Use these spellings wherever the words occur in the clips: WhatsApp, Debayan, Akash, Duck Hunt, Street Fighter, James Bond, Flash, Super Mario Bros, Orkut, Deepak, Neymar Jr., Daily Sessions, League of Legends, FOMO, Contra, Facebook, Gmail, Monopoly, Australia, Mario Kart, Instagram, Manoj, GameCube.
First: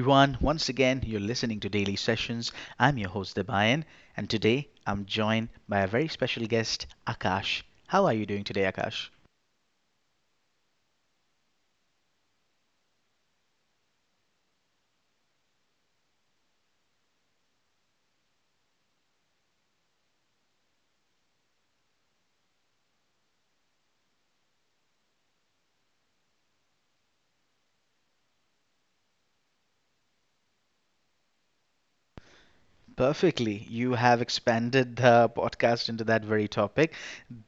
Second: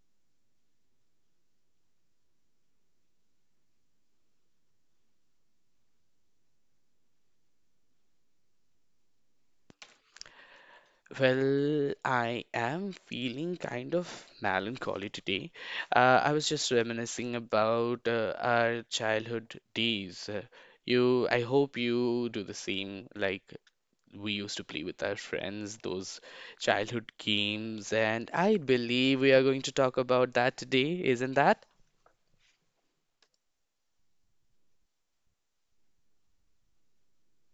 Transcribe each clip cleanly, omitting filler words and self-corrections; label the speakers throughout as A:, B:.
A: everyone. Once again, you're listening to Daily Sessions. I'm your host, Debayan, and today I'm joined by a very special guest, Akash. How are you doing today, Akash?
B: Well, I am feeling kind of melancholy today. I was just reminiscing about our childhood days. You, I hope you do the same. Like we used to play with our friends, those childhood games, and I believe we are going to talk about that today, isn't that?
A: Perfectly. You have expanded the podcast into that very topic.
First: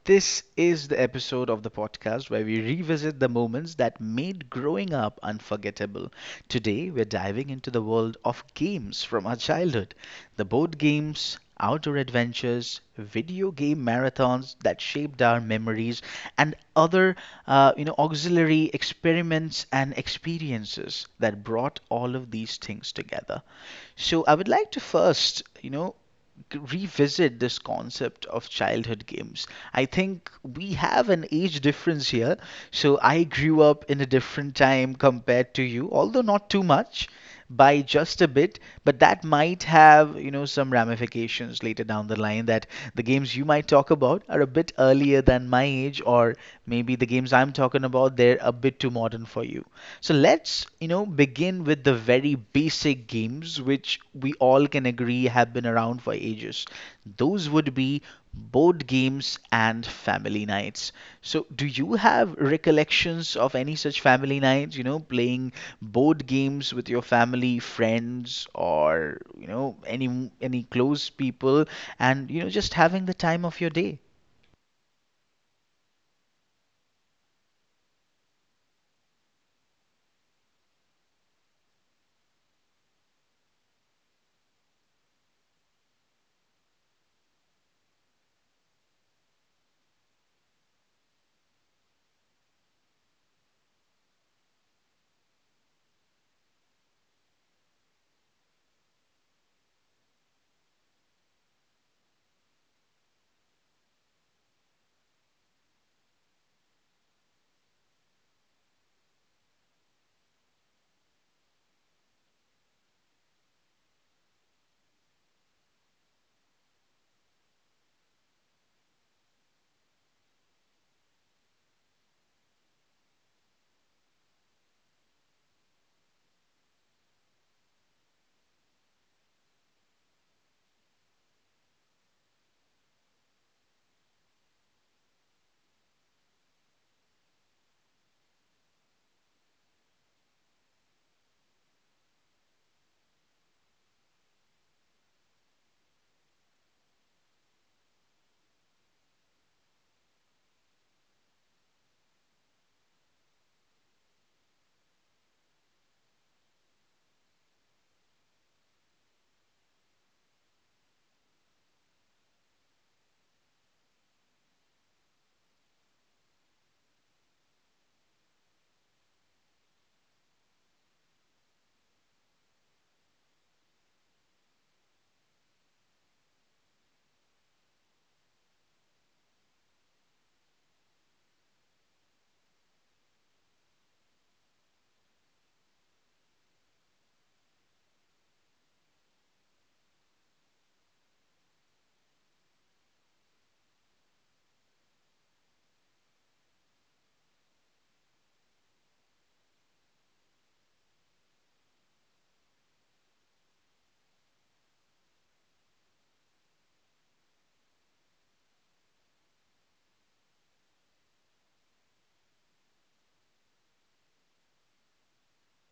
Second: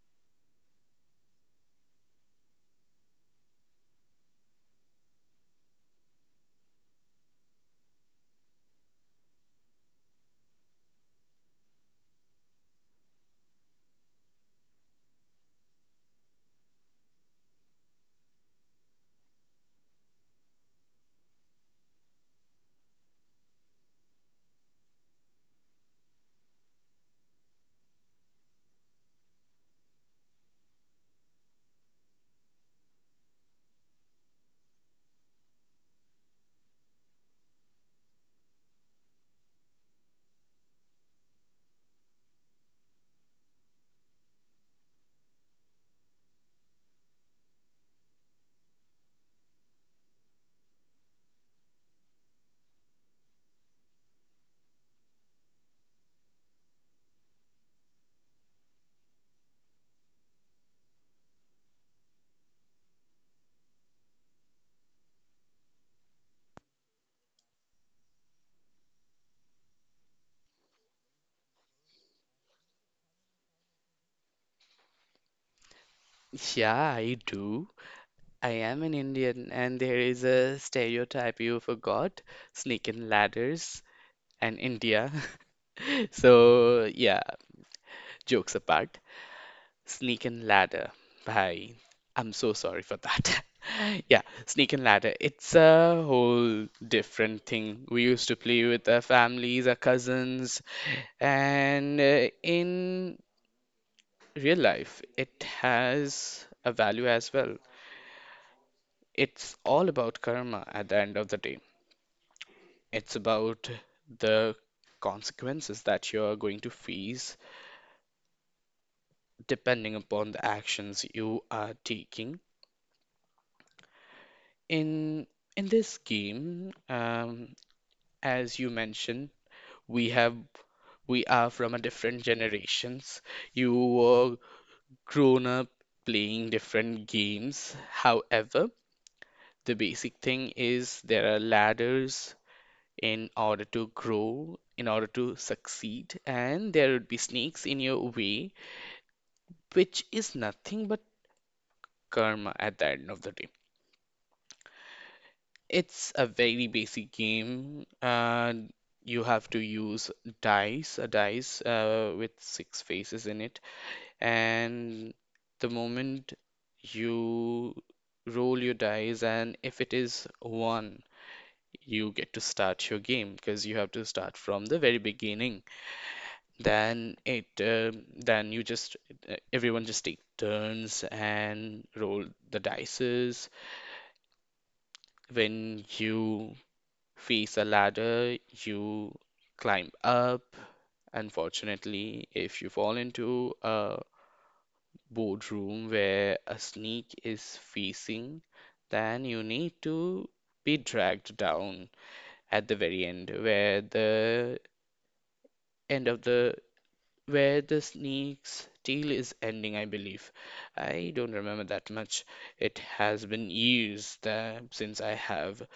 A: This is the episode of the podcast where we revisit the moments that made growing up unforgettable. Today, we're diving into the world of games from our childhood: the board games, outdoor adventures, video game marathons that shaped our memories, and other auxiliary experiments and experiences that brought all of these things together. So I would like to first, revisit this concept of childhood games. I think we have an age difference here. So I grew up in a different time compared to you, although not too much, by just a bit, but that might have, some ramifications later down the line that the games you might talk about are a bit earlier than my age, or maybe the games I'm talking about, they're a bit too modern for you. So let's, begin with the very basic games which we all can agree have been around for ages. Those would be board games and family nights. So do you have recollections of any such family nights, playing board games with your family, friends, or, any close people and, just having the time of your day?
B: Yeah, I do. I am an Indian, and there is a stereotype you forgot, snake sneaking ladders and India. So, yeah, jokes apart, Sneak and Ladder by I'm so sorry for that. Yeah, Sneak and Ladder, it's a whole different thing. We used to play with our families, our cousins, and in real life, it has a value as well. It's all about karma at the end of the day. It's about the consequences that you're going to face depending upon the actions you are taking. In in this game, as you mentioned, we have we are from a different generations. You were grown up playing different games. However, the basic thing is there are ladders in order to grow, in order to succeed, and there would be snakes in your way, which is nothing but karma at the end of the day. It's a very basic game. You have to use dice with six faces in it, and the moment you roll your dice, and if it is one, you get to start your game because you have to start from the very beginning. Then then you just everyone just take turns and roll the dices. When you face a ladder you climb up. Unfortunately, if you fall into a boardroom where a sneak is facing, then you need to be dragged down at the very end where the end of the where the sneak's tail is ending, I believe. I don't remember that much. It has been years that, since I have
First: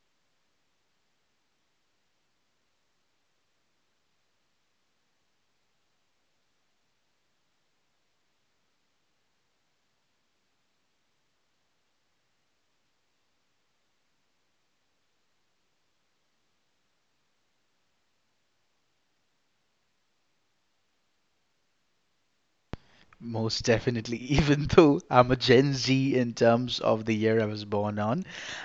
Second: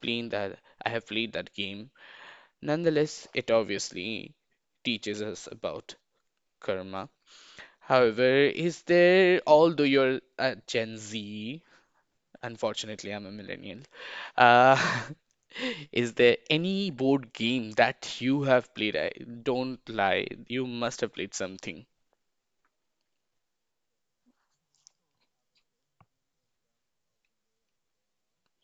B: played that I have played that game. Nonetheless, it obviously teaches us about karma. However, is there, although you're a Gen Z, unfortunately, I'm a millennial, uh, is there any board game that you have played? I don't lie, you must have played something.
A: Most definitely, even though I'm a Gen Z in terms of the year I was born on.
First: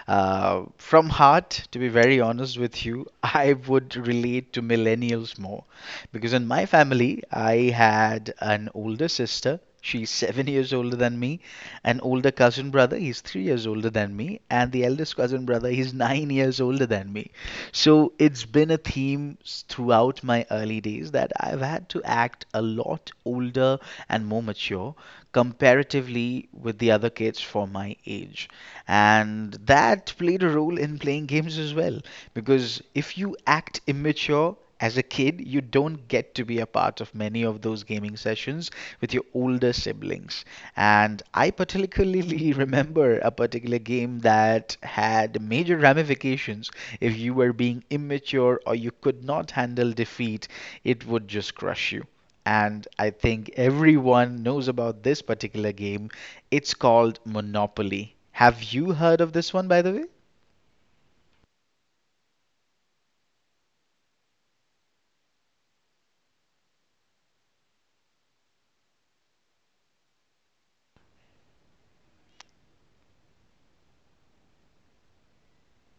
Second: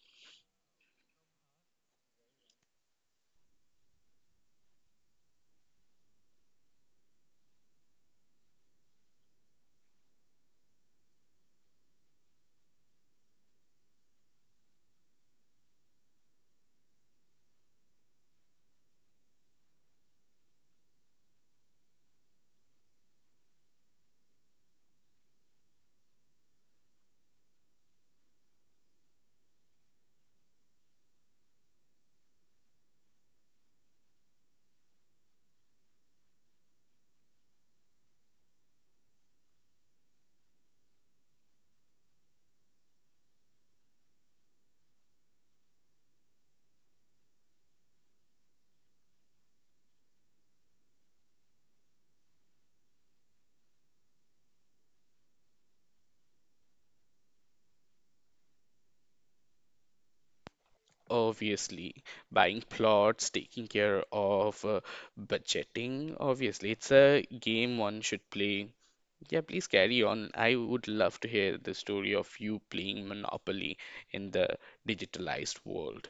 A: From heart, to be very honest with you, I would relate to millennials more because in my family, I had an older sister. She's 7 years older than me, an older cousin brother, he's 3 years older than me, and the eldest cousin brother, he's 9 years older than me. So it's been a theme throughout my early days that I've had to act a lot older and more mature comparatively with the other kids for my age. And that played a role in playing games as well. Because if you act immature, as a kid, you don't get to be a part of many of those gaming sessions with your older siblings. And I particularly remember a particular game that had major ramifications if you were being immature or you could not handle defeat, it would just crush you. And I think everyone knows about this particular game. It's called Monopoly. Have you heard of this one, by the way?
B: Obviously, buying plots, taking care of budgeting. Obviously, it's a game one should play. Yeah, please carry on. I would love to hear the story of you playing Monopoly in the digitalized world.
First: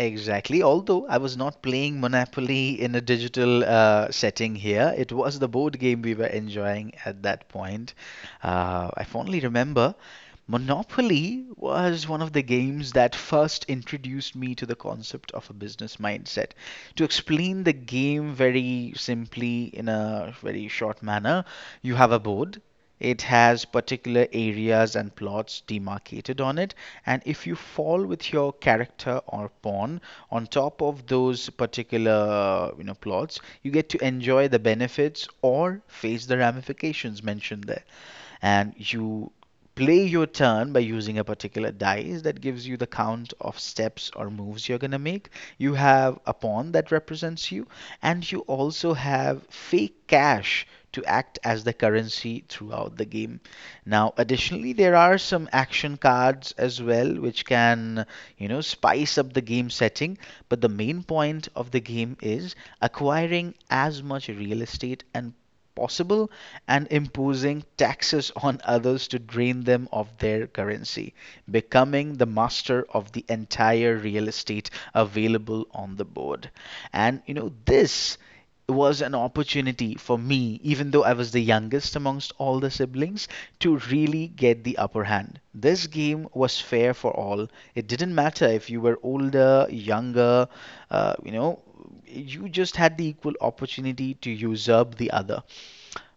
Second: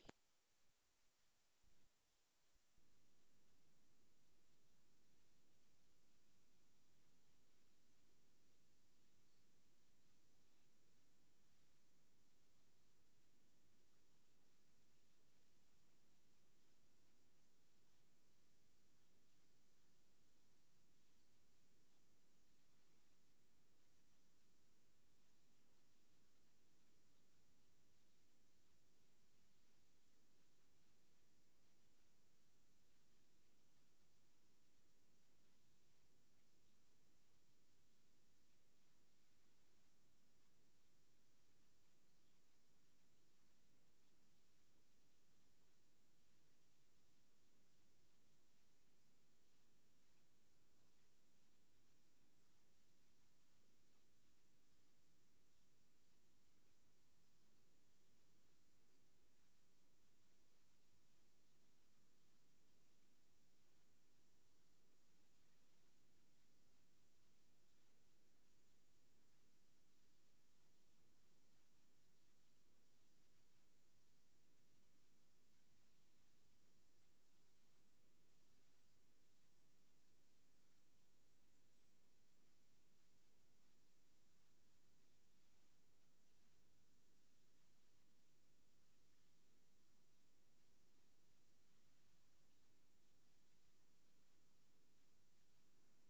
A: Exactly. Although I was not playing Monopoly in a digital setting here, it was the board game we were enjoying at that point. I fondly remember Monopoly was one of the games that first introduced me to the concept of a business mindset. To explain the game very simply, in a very short manner, you have a board. It has particular areas and plots demarcated on it. And if you fall with your character or pawn on top of those particular plots, you get to enjoy the benefits or face the ramifications mentioned there and you play your turn by using a particular dice that gives you the count of steps or moves you're going to make. You have a pawn that represents you, and you also have fake cash to act as the currency throughout the game. Now, additionally, there are some action cards as well, which can, spice up the game setting. But the main point of the game is acquiring as much real estate and possible and imposing taxes on others to drain them of their currency, becoming the master of the entire real estate available on the board. And this was an opportunity for me, even though I was the youngest amongst all the siblings, to really get the upper hand. This game was fair for all. It didn't matter if you were older, younger, uh, you know, you just had the equal opportunity to usurp the other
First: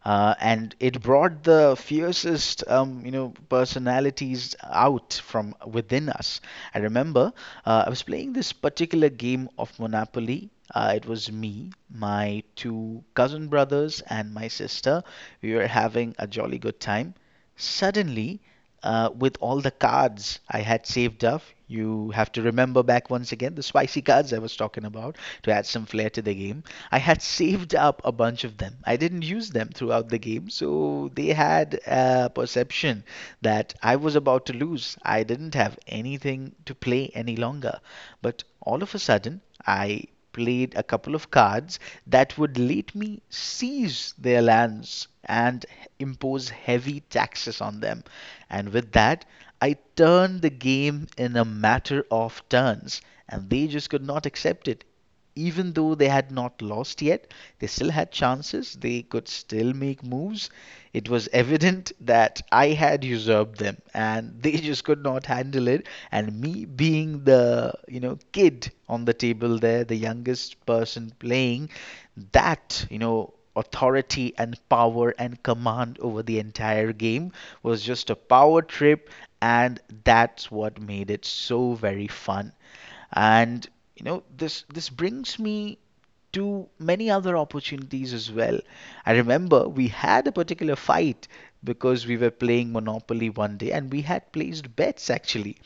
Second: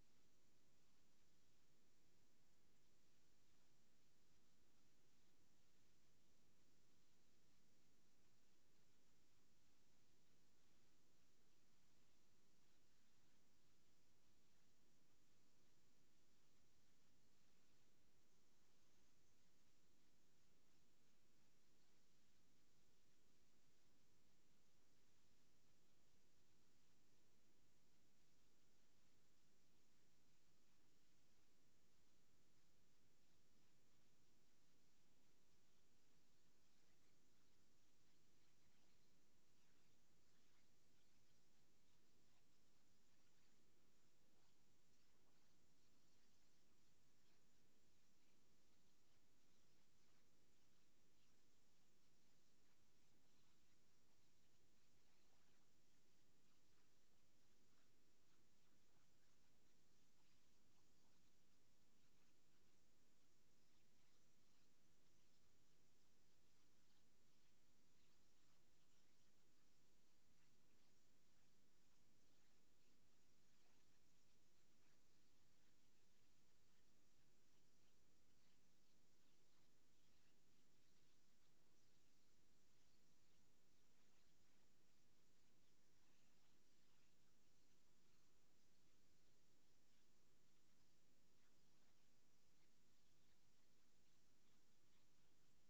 A: and it brought the fiercest personalities out from within us. I remember I was playing this particular game of Monopoly. It was me, my two cousin brothers, and my sister. We were having a jolly good time. Suddenly, with all the cards I had saved up, you have to remember back once again the spicy cards I was talking about to add some flair to the game. I had saved up a bunch of them. I didn't use them throughout the game, so they had a perception that I was about to lose. I didn't have anything to play any longer. But all of a sudden, I played a couple of cards that would let me seize their lands and impose heavy taxes on them. And with that, I turned the game in a matter of turns, and they just could not accept it even though they had not lost yet, they still had chances. They could still make moves. It was evident that I had usurped them and they just could not handle it. And me being the, kid on the table there, the youngest person playing, that, authority and power and command over the entire game was just a power trip. And that's what made it so very fun. And this brings me to many other opportunities as well. I remember we had a particular fight because we were playing Monopoly one day and we had placed bets actually.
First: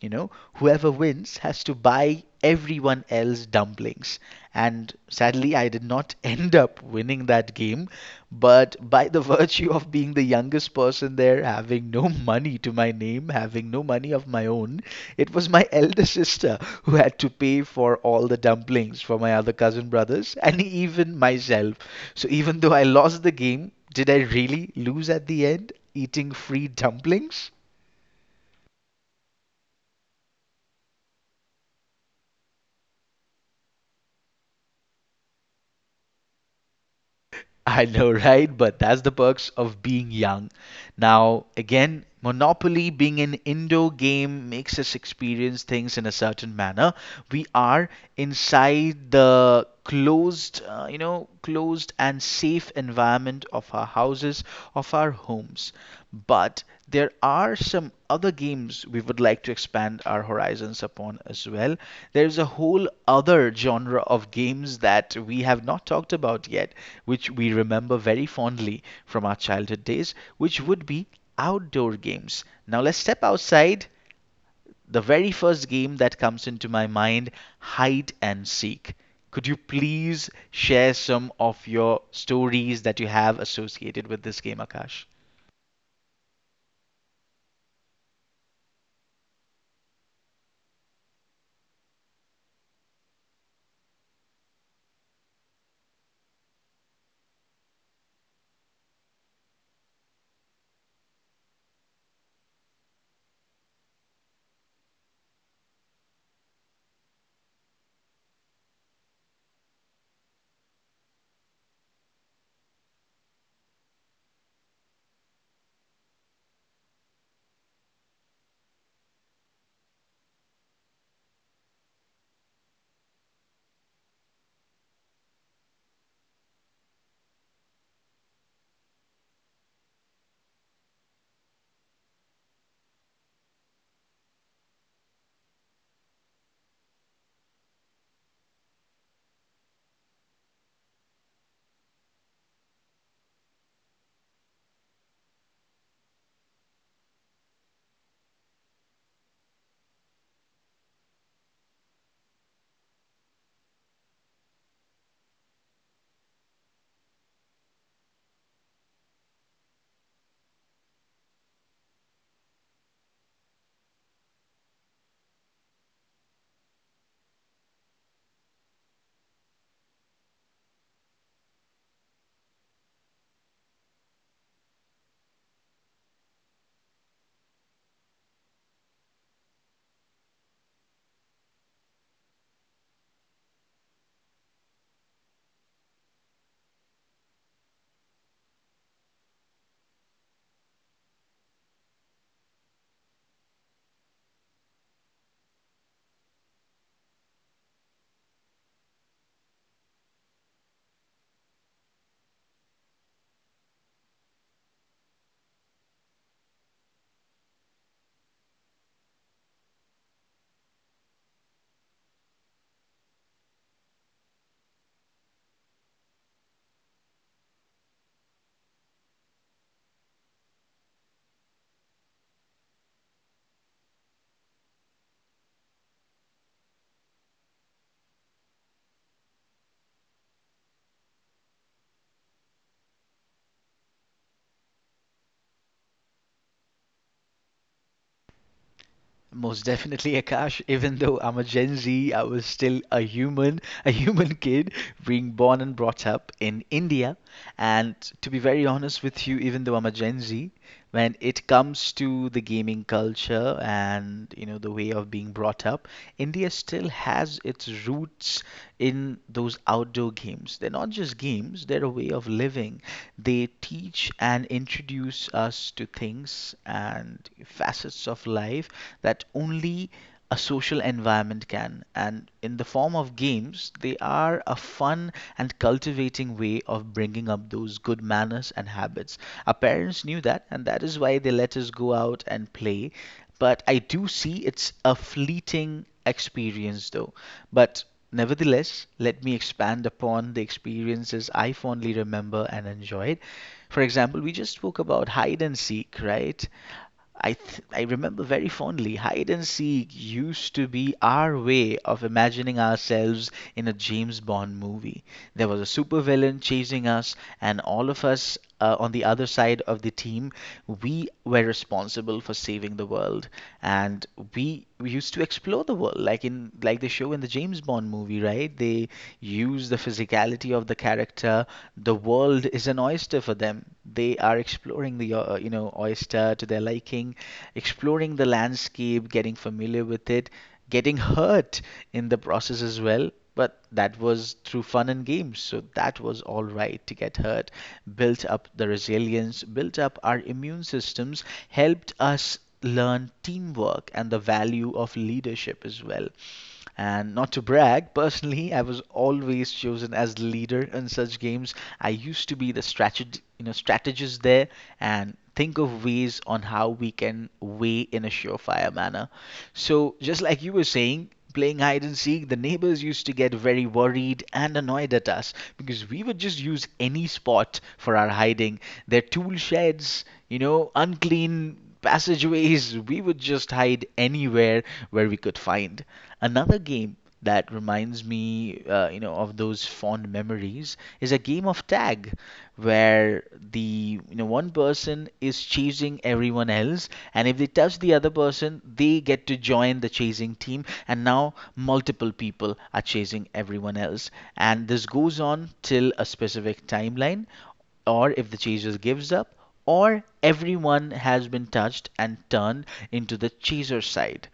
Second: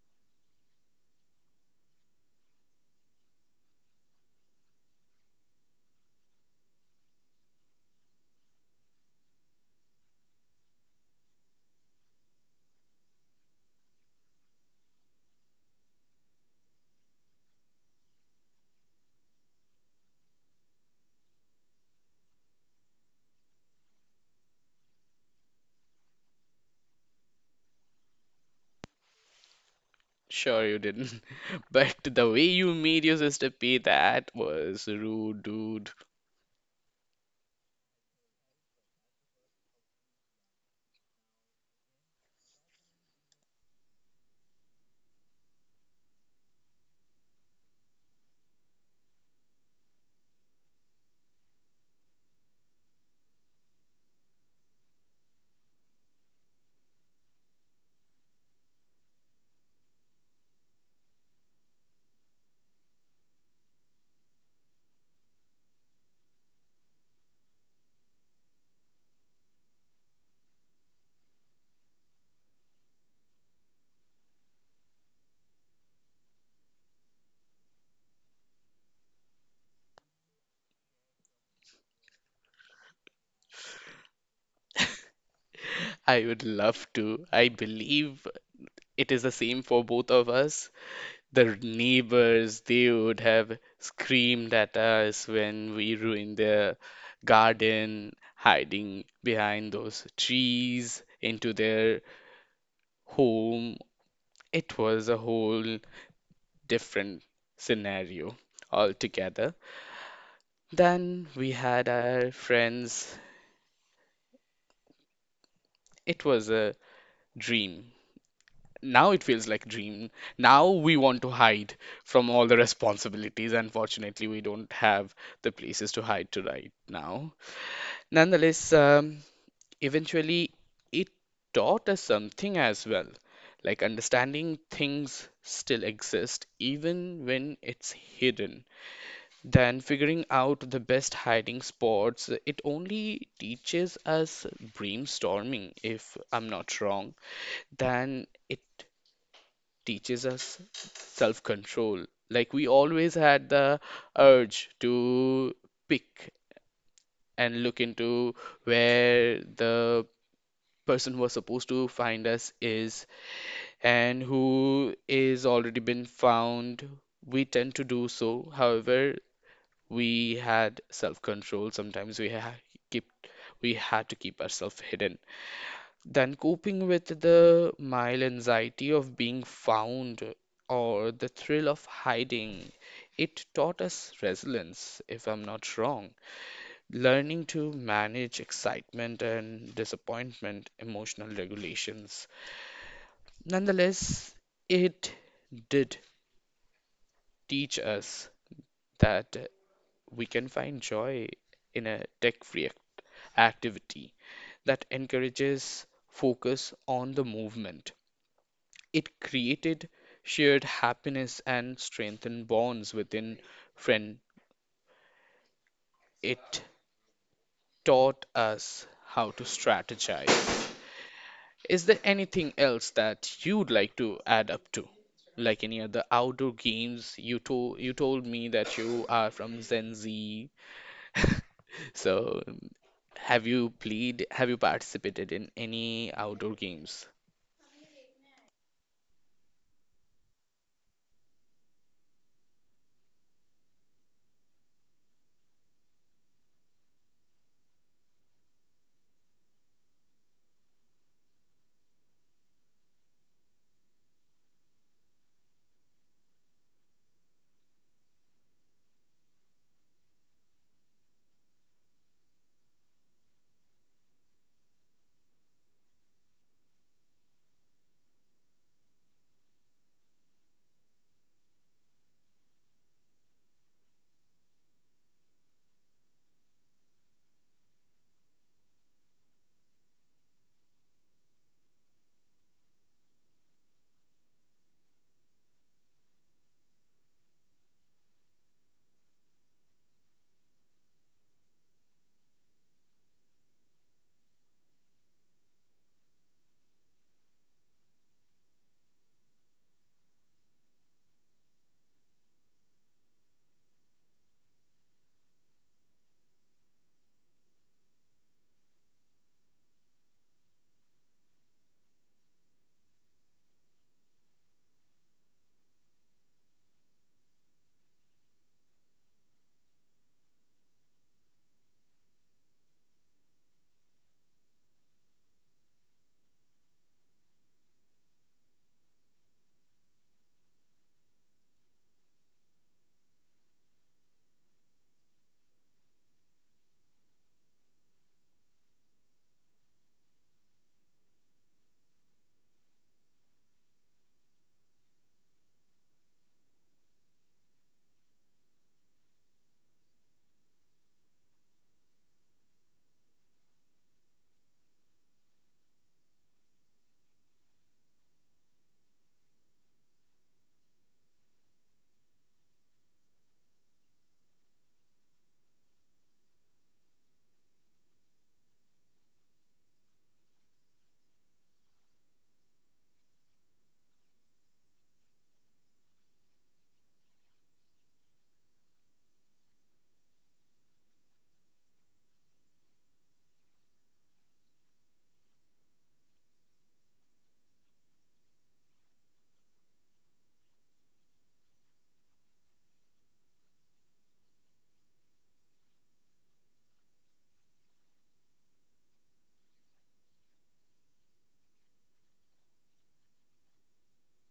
A: Whoever wins has to buy everyone else dumplings. And sadly, I did not end up winning that game but by the virtue of being the youngest person there, having no money to my name, having no money of my own, it was my elder sister who had to pay for all the dumplings for my other cousin brothers and even myself. So even though I lost the game, did I really lose at the end eating free dumplings?
B: Sure, you didn't, but the way you made your sister pay that was rude, dude.
A: I know, right? But that's the perks of being young. Now, again, Monopoly being an indoor game makes us experience things in a certain manner. We are inside the closed, closed and safe environment of our houses, of our homes. But there are some other games we would like to expand our horizons upon as well. There's a whole other genre of games that we have not talked about yet, which we remember very fondly from our childhood days, which would be outdoor games. Now let's step outside. The very first game that comes into my mind, hide and seek. Could you please share some of your stories that you have associated with this game, Akash?
B: I would love to. I believe it is the same for both of us. The neighbors, they would have screamed at us when we ruined their garden, hiding behind those trees into their home. It was a whole different scenario altogether. Then we had our friends. It was a dream. Now it feels like dream. Now we want to hide from all the responsibilities. Unfortunately, we don't have the places to hide to right now. Nonetheless, eventually it taught us something as well, like understanding things still exist even when it's hidden. Then figuring out the best hiding spots, it only teaches us brainstorming, if I'm not wrong. Then it teaches us self-control. Like we always had the urge to pick and look into where the person who was supposed to find us is and who is already been found, we tend to do so. However, we had self-control. Sometimes keep we had to keep ourselves hidden. Then coping with the mild anxiety of being found or the thrill of hiding, it taught us resilience, if I'm not wrong learning to manage excitement and disappointment, emotional regulations. Nonetheless, it did teach us that we can find joy in a tech free activity that encourages focus on the movement. It created shared happiness and strengthened bonds within friend. It taught us how to strategize, is there anything else that you'd like to add up to? Like any other outdoor games? You told me that you are from Gen Z, so have you participated in any outdoor games?
A: Most definitely, Akash. Even though I'm a Gen Z, I was still a human kid being born and brought up in India. And to be very honest with you, even though I'm a Gen Z, when it comes to the gaming culture and the way of being brought up, India still has its roots in those outdoor games. They're not just games, they're a way of living. They teach and introduce us to things and facets of life that only a social environment can. And in the form of games, they are a fun and cultivating way of bringing up those good manners and habits. Our parents knew that, and that is why they let us go out and play. But I do see it's a fleeting experience though. But nevertheless, let me expand upon the experiences I fondly remember and enjoyed. For example, we just spoke about hide and seek, right? I remember very fondly hide and seek used to be our way of imagining ourselves in a James Bond movie. There was a supervillain chasing us, and all of us on the other side of the team, we were responsible for saving the world, and we used to explore the world like in like the show in the James Bond movie, right? They use the physicality of the character. The world is an oyster for them. They are exploring the oyster to their liking, exploring the landscape, getting familiar with it, getting hurt in the process as well. But that was through fun and games, so that was all right to get hurt, built up the resilience, built up our immune systems, helped us learn teamwork and the value of leadership as well. And not to brag, personally, I was always chosen as leader in such games. I used to be the strategist there and think of ways on how we can weigh in a surefire manner. So, just like you were saying, playing hide and seek, the neighbors used to get very worried and annoyed at us because we would just use any spot for our hiding. Their tool sheds, you know, unclean passageways, we would just hide anywhere where we could find. Another game that reminds me, of those fond memories is a game of tag, where the one person is chasing everyone else, and if they touch the other person, they get to join the chasing team, and now multiple people are chasing everyone else, and this goes on till a specific timeline or if the chaser gives up, or everyone has been touched and turned into the chaser's side.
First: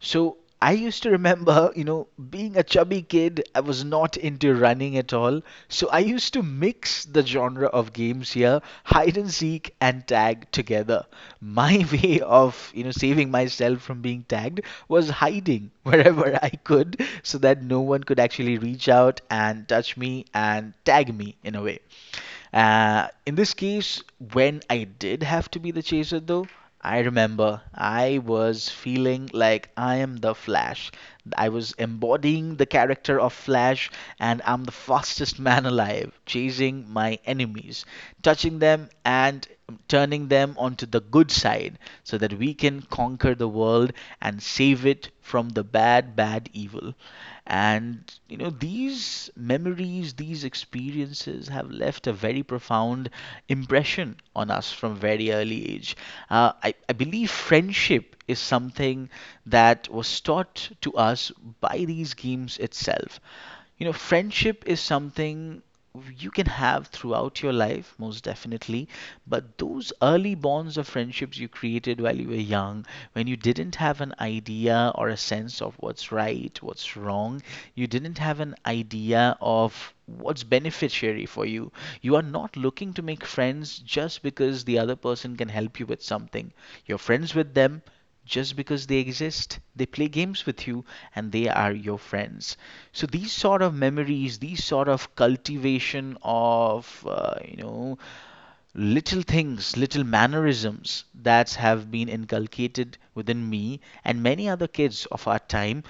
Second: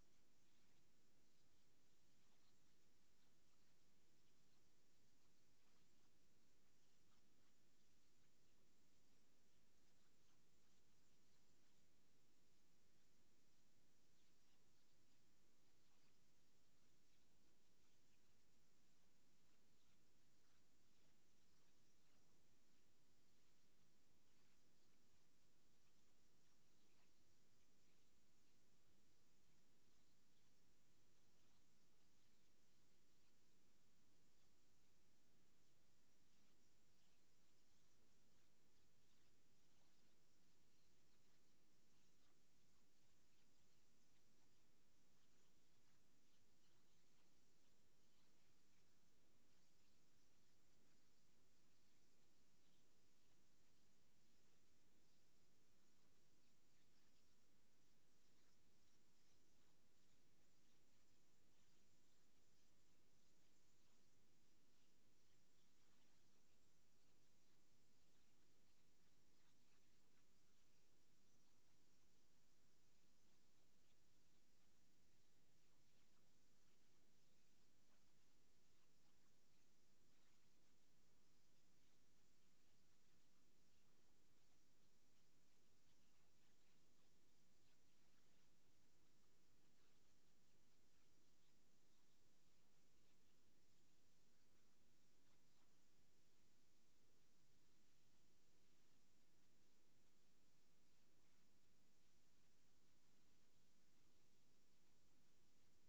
A: So I used to remember, you know, being a chubby kid, I was not into running at all. So I used to mix the genre of games here, hide and seek and tag together. My way of, you know, saving myself from being tagged was hiding wherever I could so that no one could actually reach out and touch me and tag me in a way. In this case, when I did have to be the chaser, though, I remember I was feeling like I am the Flash. I was embodying the character of Flash, and I'm the fastest man alive, chasing my enemies, touching them, and turning them onto the good side so that we can conquer the world and save it from the bad, bad evil. And, you know, these memories, these experiences have left a very profound impression on us from very early age. I believe friendship is something that was taught to us by these games itself. You know, friendship is something you can have throughout your life, most definitely, but those early bonds of friendships you created while you were young, when you didn't have an idea or a sense of what's right, what's wrong, you didn't have an idea of what's beneficiary for you. You are not looking to make friends just because the other person can help you with something. You're friends with them just because they exist. They play games with you and they are your friends. So these sort of memories, these sort of cultivation of, little things, little mannerisms that have been inculcated within me and many other kids of our time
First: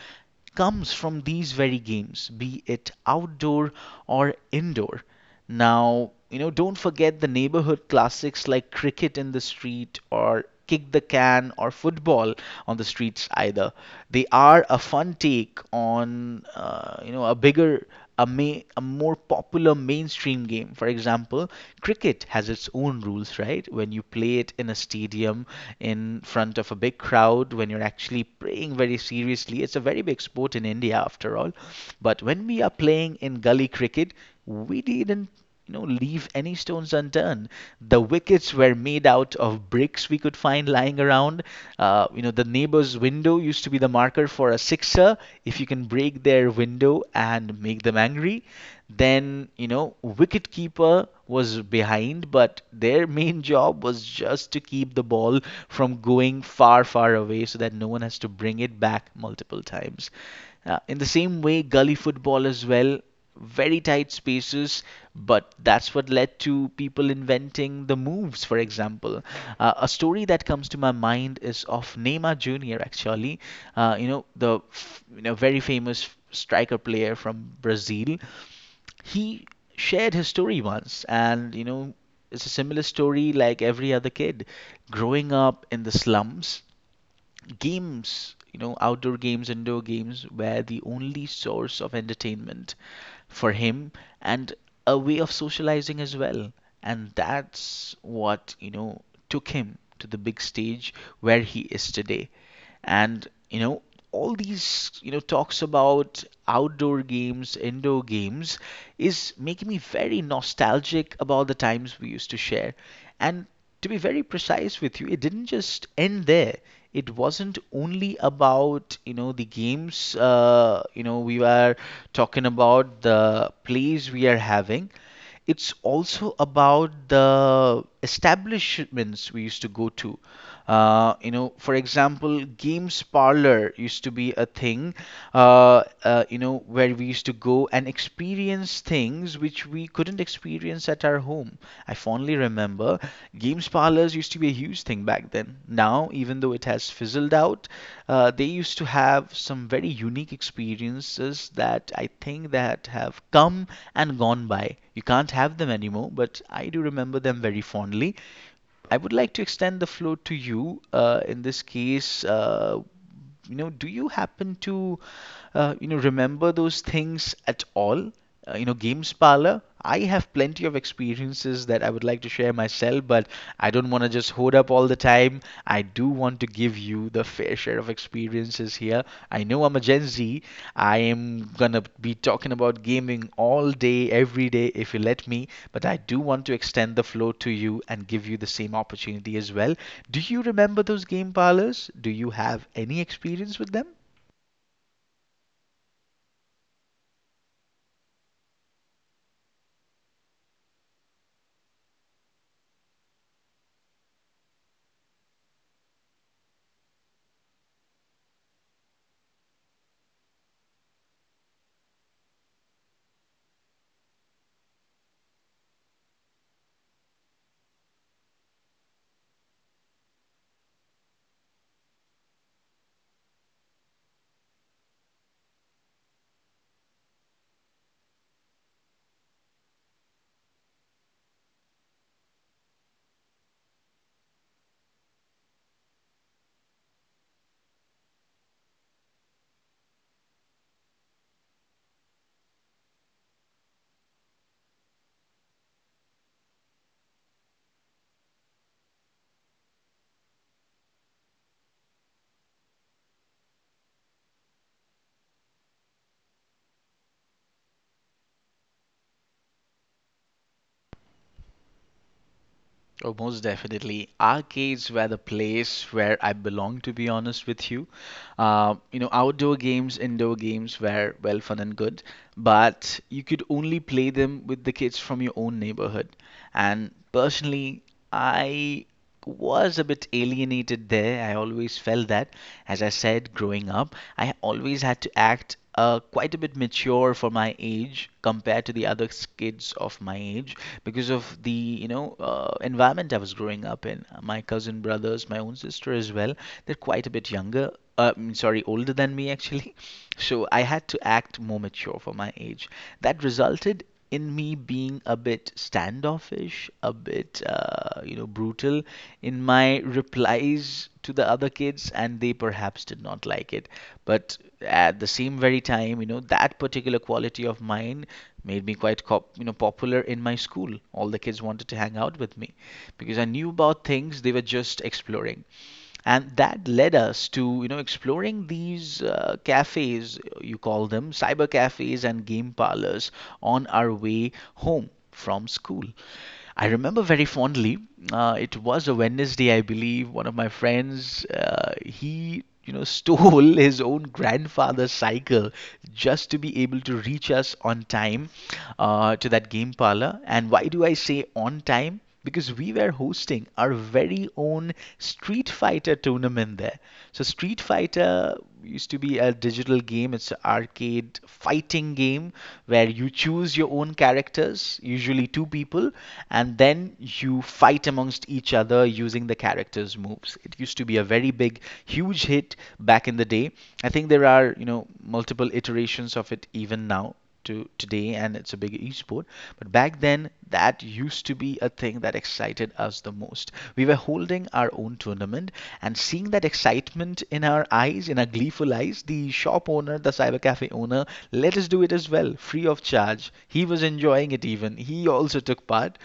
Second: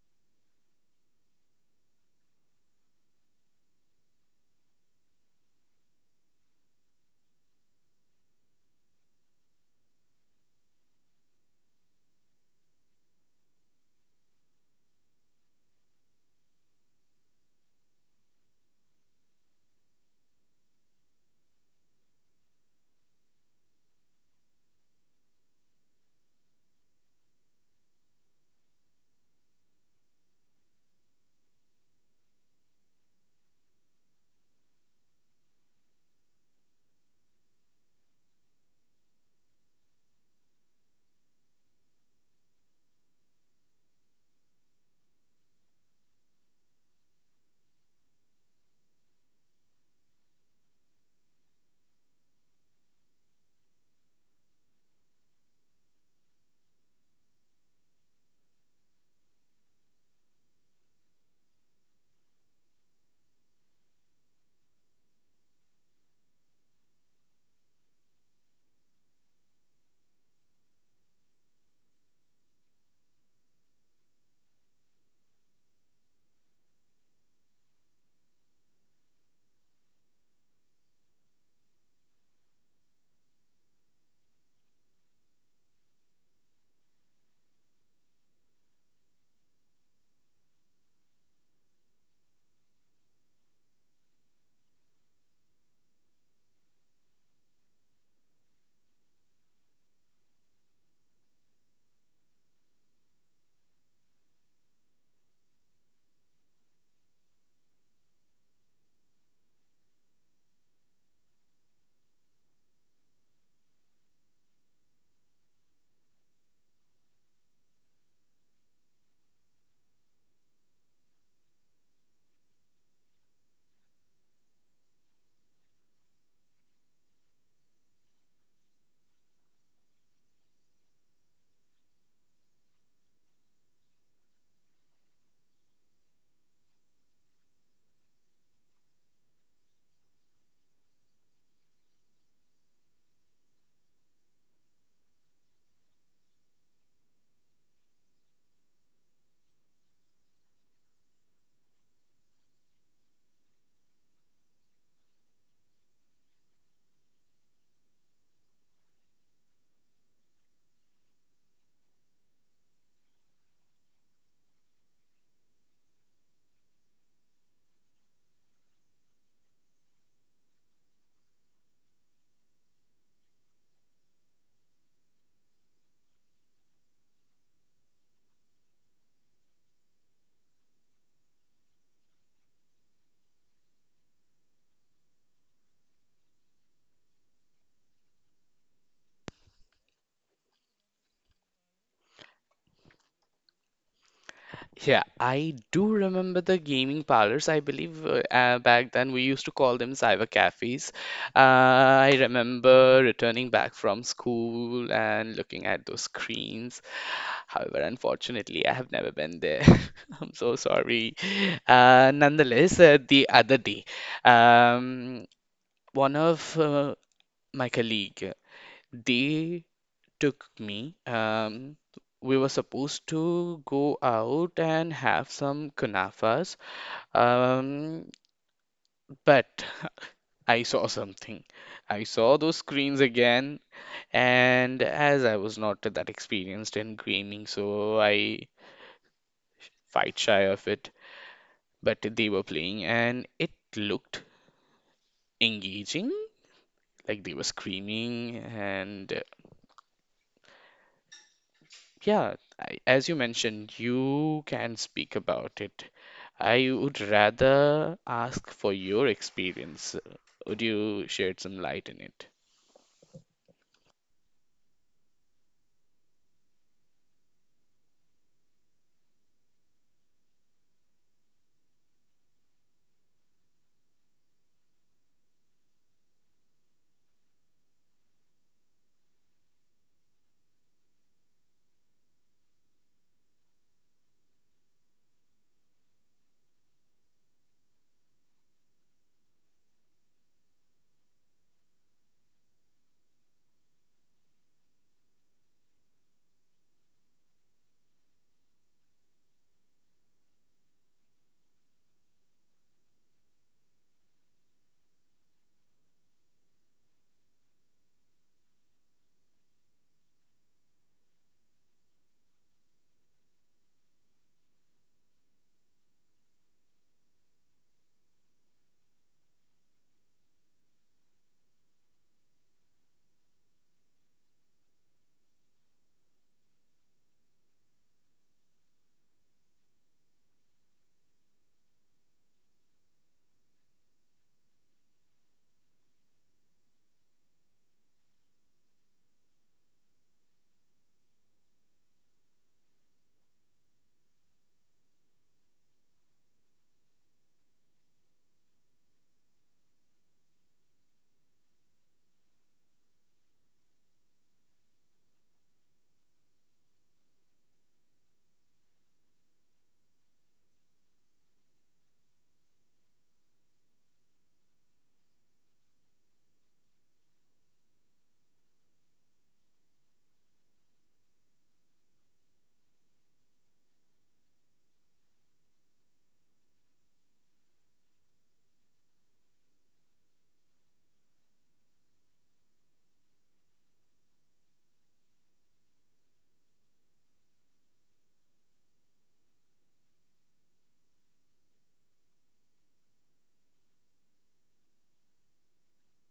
A: comes from these very games, be it outdoor or indoor. Now, you know, don't forget the neighborhood classics like cricket in the street or kick the can or football on the streets either. They are a fun take on, a bigger, a more popular mainstream game. For example, cricket has its own rules, right? When you play it in a stadium in front of a big crowd, when you're actually playing very seriously, it's a very big sport in India after all. But when we are playing in gully cricket, we didn't, you know, leave any stones unturned. The wickets were made out of bricks we could find lying around. You know, the neighbor's window used to be the marker for a sixer if you can break their window and make them angry. Then, you know, wicketkeeper was behind, but their main job was just to keep the ball from going far, far away so that no one has to bring it back multiple times. In the same way, gully football as well, very tight spaces, but that's what led to people inventing the moves, for example. A story that comes to my mind is of Neymar Jr., actually. You know, the f- you know, Very famous striker player from Brazil, he shared his story once, and you know, it's a similar story like every other kid growing up in the slums. Games, you know, outdoor games, indoor games were the only source of entertainment for him, and a way of socializing as well. And that's what, you know, took him to the big stage where he is today. And, you know, all these, you know, talks about outdoor games, indoor games is making me very nostalgic about the times we used to share. And to be very precise with you, it didn't just end there. It wasn't only about, you know, the games. You know, we were talking about the plays we are having. It's also about the establishments we used to go to. You know, for example, games parlor used to be a thing. You know, where we used to go and experience things which we couldn't experience at our home. I fondly remember games parlors used to be a huge thing back then. Now, even though it has fizzled out, they used to have some very unique experiences that I think that have come and gone by. You can't have them anymore, but I do remember them very fondly. I would like to extend the floor to you. In this case, do you happen to, remember those things at all? You know, games parlor, I have plenty of experiences that I would like to share myself, but I don't want to just hold up all the time. I do want to give you the fair share of experiences here. I know I'm a Gen Z. I am gonna be talking about gaming all day every day if you let me, but I do want to extend the floor to you and give you the same opportunity as well. Do you remember those game parlors? Do you have any experience with them?
B: Yeah, I do remember the gaming parlors. I believe back then we used to call them cyber cafes. I remember returning back from school and looking at those screens. However, unfortunately, I have never been there. I'm so sorry. Nonetheless, the other day, um, one of my colleague, they took me. We were supposed to go out and have some kunafas, um, but I saw something. I saw those screens again, and as I was not that experienced in gaming, so I fight shy of it. But they were playing, and it looked engaging. Like they were screaming and yeah, I, as you mentioned, you can speak about it. I would rather ask for your experience. Would you shed some light in it?
A: Oh, most definitely. Arcades were the place where I belonged, to be honest with you. Outdoor games, indoor games were well fun and good, but you could only play them with the kids from your own neighborhood. And personally, I was a bit alienated there. I always felt that, as I said, growing up, I always had to act quite a bit mature for my age compared to the other kids of my age because of the environment I was growing up in. My cousin brothers, my own sister as well, they're quite a bit younger. Sorry, older than me actually. So I had to act more mature for my age. That resulted in me being a bit standoffish, a bit, brutal in my replies to the other kids, and they perhaps did not like it. But at the same very time, you know, that particular quality of mine made me quite, cop you know, popular in my school. All the kids wanted to hang out with me because I knew about things they were just exploring, and that led us to, you know, exploring these cafes. You call them cyber cafes and game parlors on our way home from school. I remember very fondly, it was a Wednesday, I believe. One of my friends, he, you know, stole his own grandfather's cycle just to be able to reach us on time, to that game parlor. And why do I say on time? Because we were hosting our very own Street Fighter tournament there. So Street Fighter used to be a digital game. It's an arcade fighting game where you choose your own characters, usually two people, and then you fight amongst each other using the characters' moves. It used to be a very big, huge hit back in the day. I think there are, you know, multiple iterations of it even now to today, and it's a big esport. But back then, that used to be a thing that excited us the most. We were holding our own tournament, and seeing that excitement in our eyes, in our gleeful eyes, the shop owner, the cyber cafe owner, let us do it as well, free of charge. He was enjoying it. Even he also took part.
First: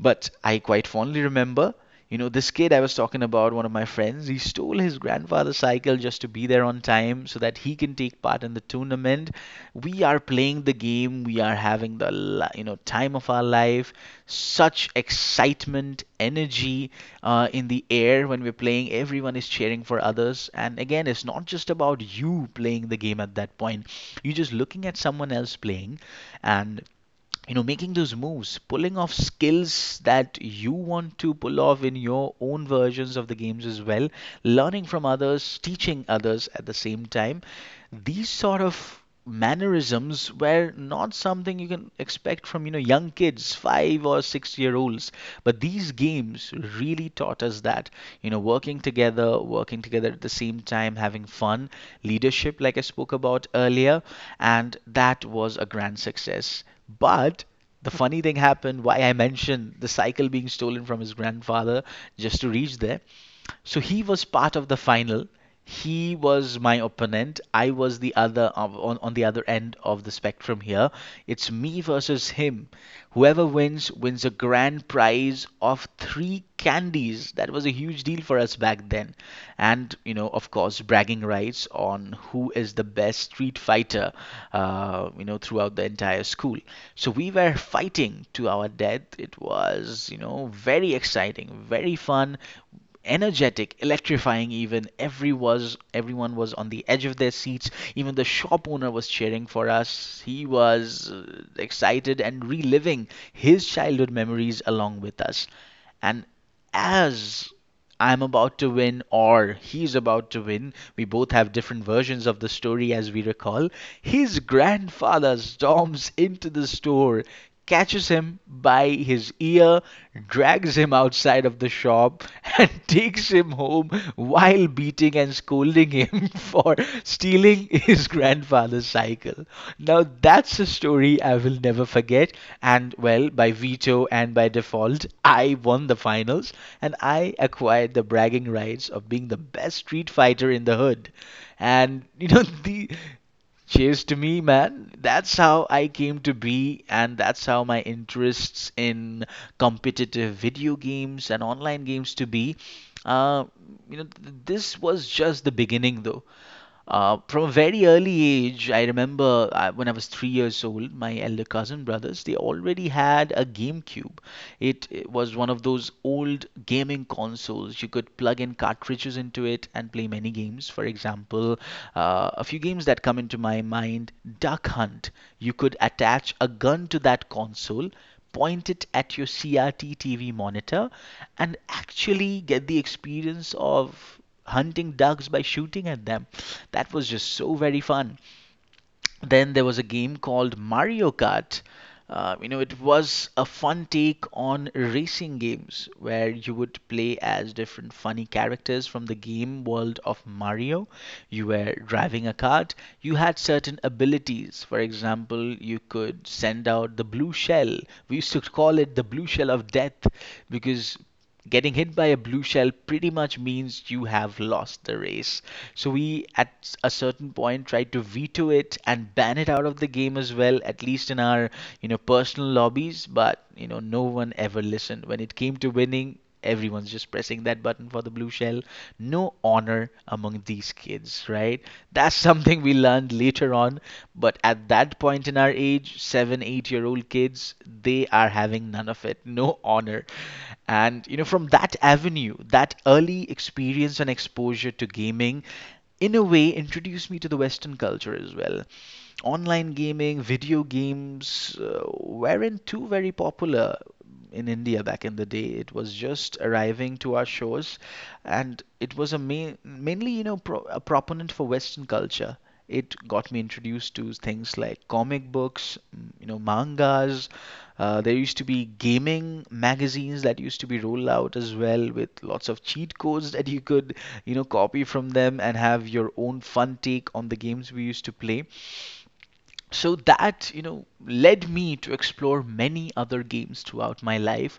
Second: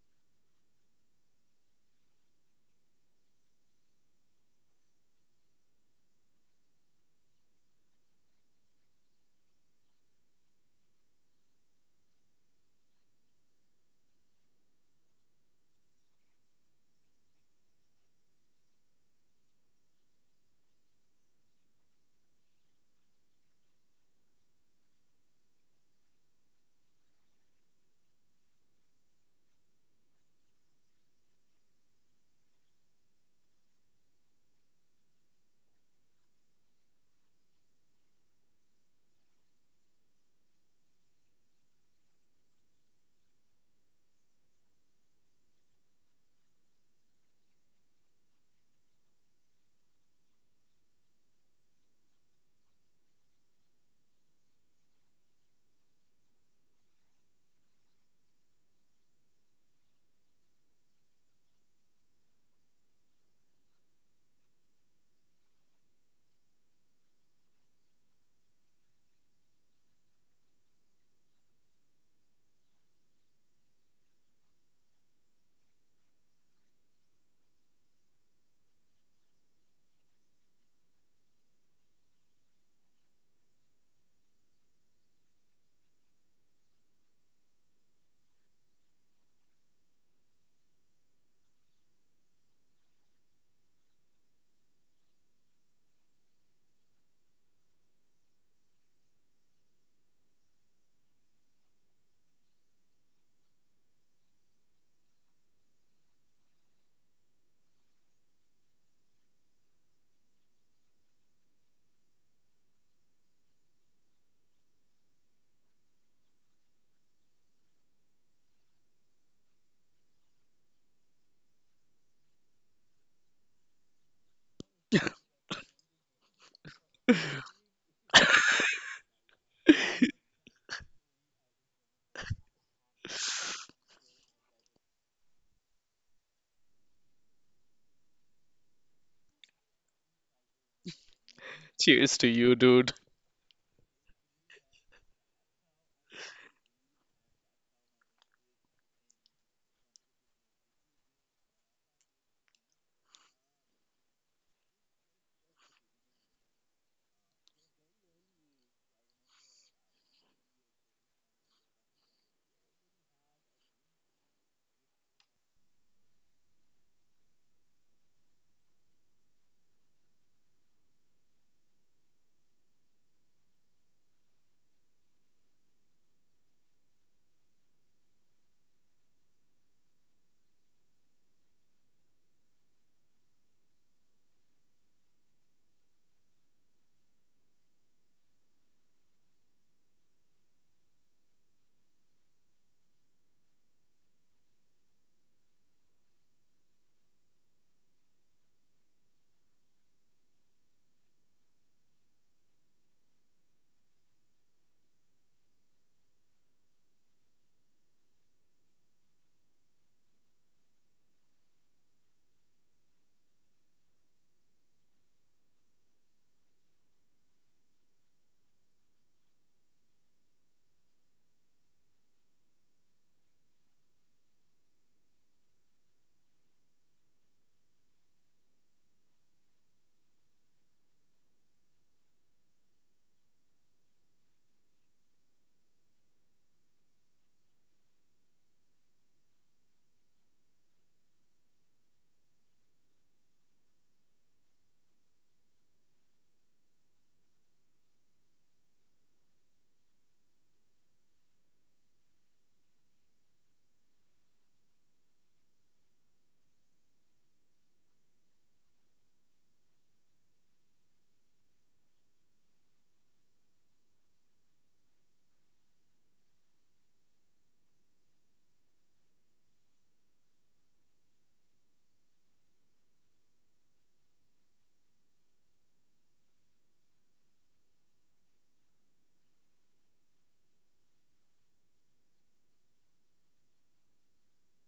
A: But I quite fondly remember, you know, this kid I was talking about, one of my friends, he stole his grandfather's cycle just to be there on time so that he can take part in the tournament. We are playing the game, we are having the, time of our life. Such excitement, energy, in the air when we're playing. Everyone is cheering for others. And again, it's not just about you playing the game at that point. You're just looking at someone else playing and making those moves, pulling off skills that you want to pull off in your own versions of the games as well, learning from others, teaching others at the same time. These sort of mannerisms were not something you can expect from young kids, 5 or 6-year olds, but these games really taught us that, working together, working together at the same time, having fun, leadership, like I spoke about earlier. And that was a grand success. But the funny thing happened, why I mentioned the cycle being stolen from his grandfather just to reach there. So he was part of the final. He was my opponent. I was the other on the other end of the spectrum here. It's me versus him. Whoever wins wins a grand prize of three candies. That was a huge deal for us back then. And, of course, bragging rights on who is the best street fighter, throughout the entire school. So we were fighting to our death. It was, very exciting, very fun, energetic, electrifying even. Everyone was on the edge of their seats. Even the shop owner was cheering for us. He was excited and reliving his childhood memories along with us. And as I'm about to win or he's about to win. We both have different versions of the story as we recall. His grandfather storms into the store, catches him by his ear, drags him outside of the shop, and takes him home while beating and scolding him for stealing his grandfather's cycle. Now, that's a story I will never forget. And well, by veto and by default, I won the finals, and I acquired the bragging rights of being the best street fighter in the hood. And
B: Cheers to you,
A: the
B: dude.
A: Cheers to me, man. That's how I came to be, and that's how my interests in competitive video games and online games to be. Uh, this was just the beginning, though. From a very early age, I remember when I was 3 years old, my elder cousin brothers, they already had a GameCube. It was one of those old gaming consoles. You could plug in cartridges into it and play many games. For example, a few games that come into my mind: Duck Hunt. You could attach a gun to that console, point it at your CRT TV monitor, and actually get the experience of hunting ducks by shooting at them. That was just so very fun. Then there was a game called Mario Kart. It was a fun take on racing games where you would play as different funny characters from the game world of Mario. You were driving a cart. You had certain abilities. For example, you could send out the blue shell. We used to call it the blue shell of death because getting hit by a blue shell pretty much means you have lost the race. So we at a certain point tried to veto it and ban it out of the game as well, at least in our personal lobbies. But no one ever listened. When it came to winning, everyone's just pressing that button for the blue shell. No honor among these kids, right? That's something we learned later on. But at that point in our age, 7, 8 year old kids, they are having none of it. No honor. And from that avenue, that early experience and exposure to gaming, in a way, introduced me to the Western culture as well. Online gaming, video games weren't too very popular in India back in the day. It was just arriving to our shores, and it was a main, mainly, you know, pro a proponent for Western culture. It got me introduced to things like comic books, mangas. There used to be gaming magazines that used to be rolled out as well, with lots of cheat codes that you could, copy from them and have your own fun take on the games we used to play. So that led me to explore many other games throughout my life.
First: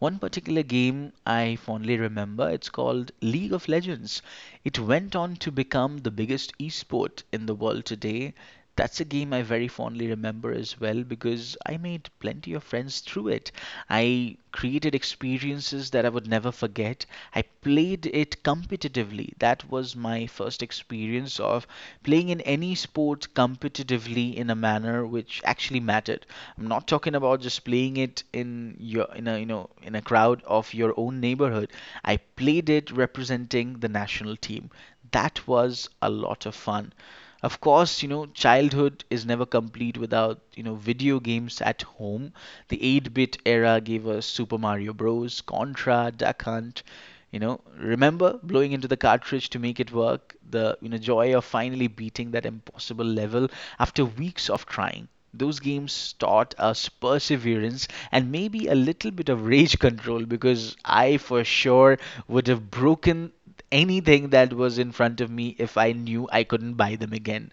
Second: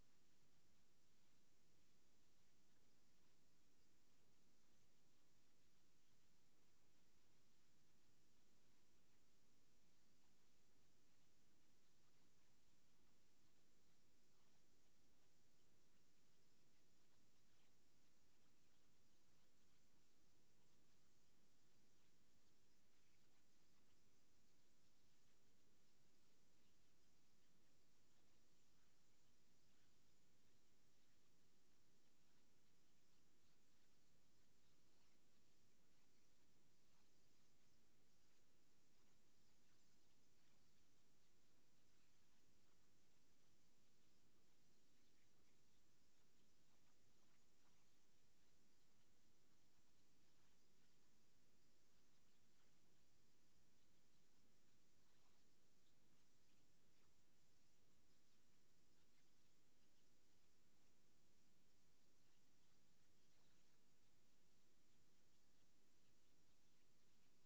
A: One particular game I fondly remember, it's called League of Legends. It went on to become the biggest esport in the world today. That's a game I very fondly remember as well, because I made plenty of friends through it. I created experiences that I would never forget. I played it competitively. That was my first experience of playing in any sport competitively in a manner which actually mattered. I'm not talking about just playing it in your in a you know in a crowd of your own neighborhood. I played it representing the national team. That was a lot of fun. Of course, childhood is never complete without video games at home. The 8-bit era gave us Super Mario Bros, Contra, Duck Hunt. Remember blowing into the cartridge to make it work, the joy of finally beating that impossible level after weeks of trying. Those games taught us perseverance, and maybe a little bit of rage control, because I for sure would have broken anything that was in front of me if I knew I couldn't buy them again.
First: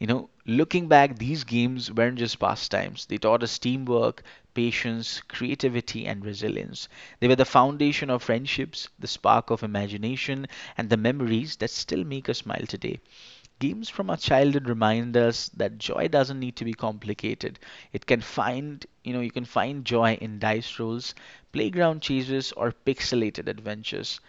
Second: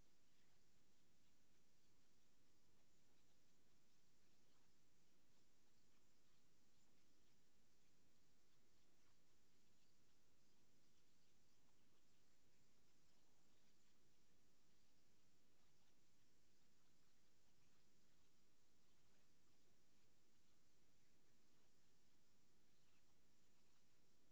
A: Looking back, these games weren't just pastimes. They taught us teamwork, patience, creativity, and resilience. They were the foundation of friendships, the spark of imagination, and the memories that still make us smile today. Games from our childhood remind us that joy doesn't need to be complicated. It can find, you know, you can find joy in dice rolls, playground chases, or pixelated adventures.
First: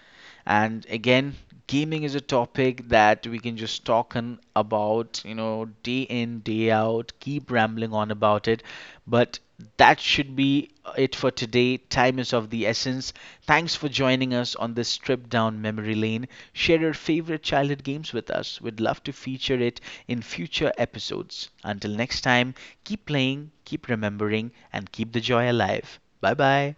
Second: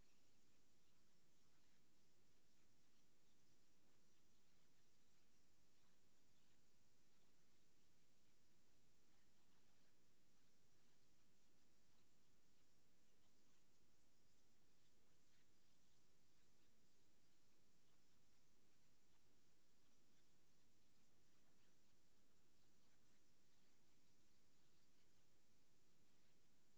A: And again, gaming is a topic that we can just talk on about, day in, day out, keep rambling on about it. But that should be it for today. Time is of the essence. Thanks for joining us on this trip down memory lane. Share your favorite childhood games with us. We'd love to feature it in future episodes. Until next time, keep playing, keep remembering, and keep the joy alive. Bye bye.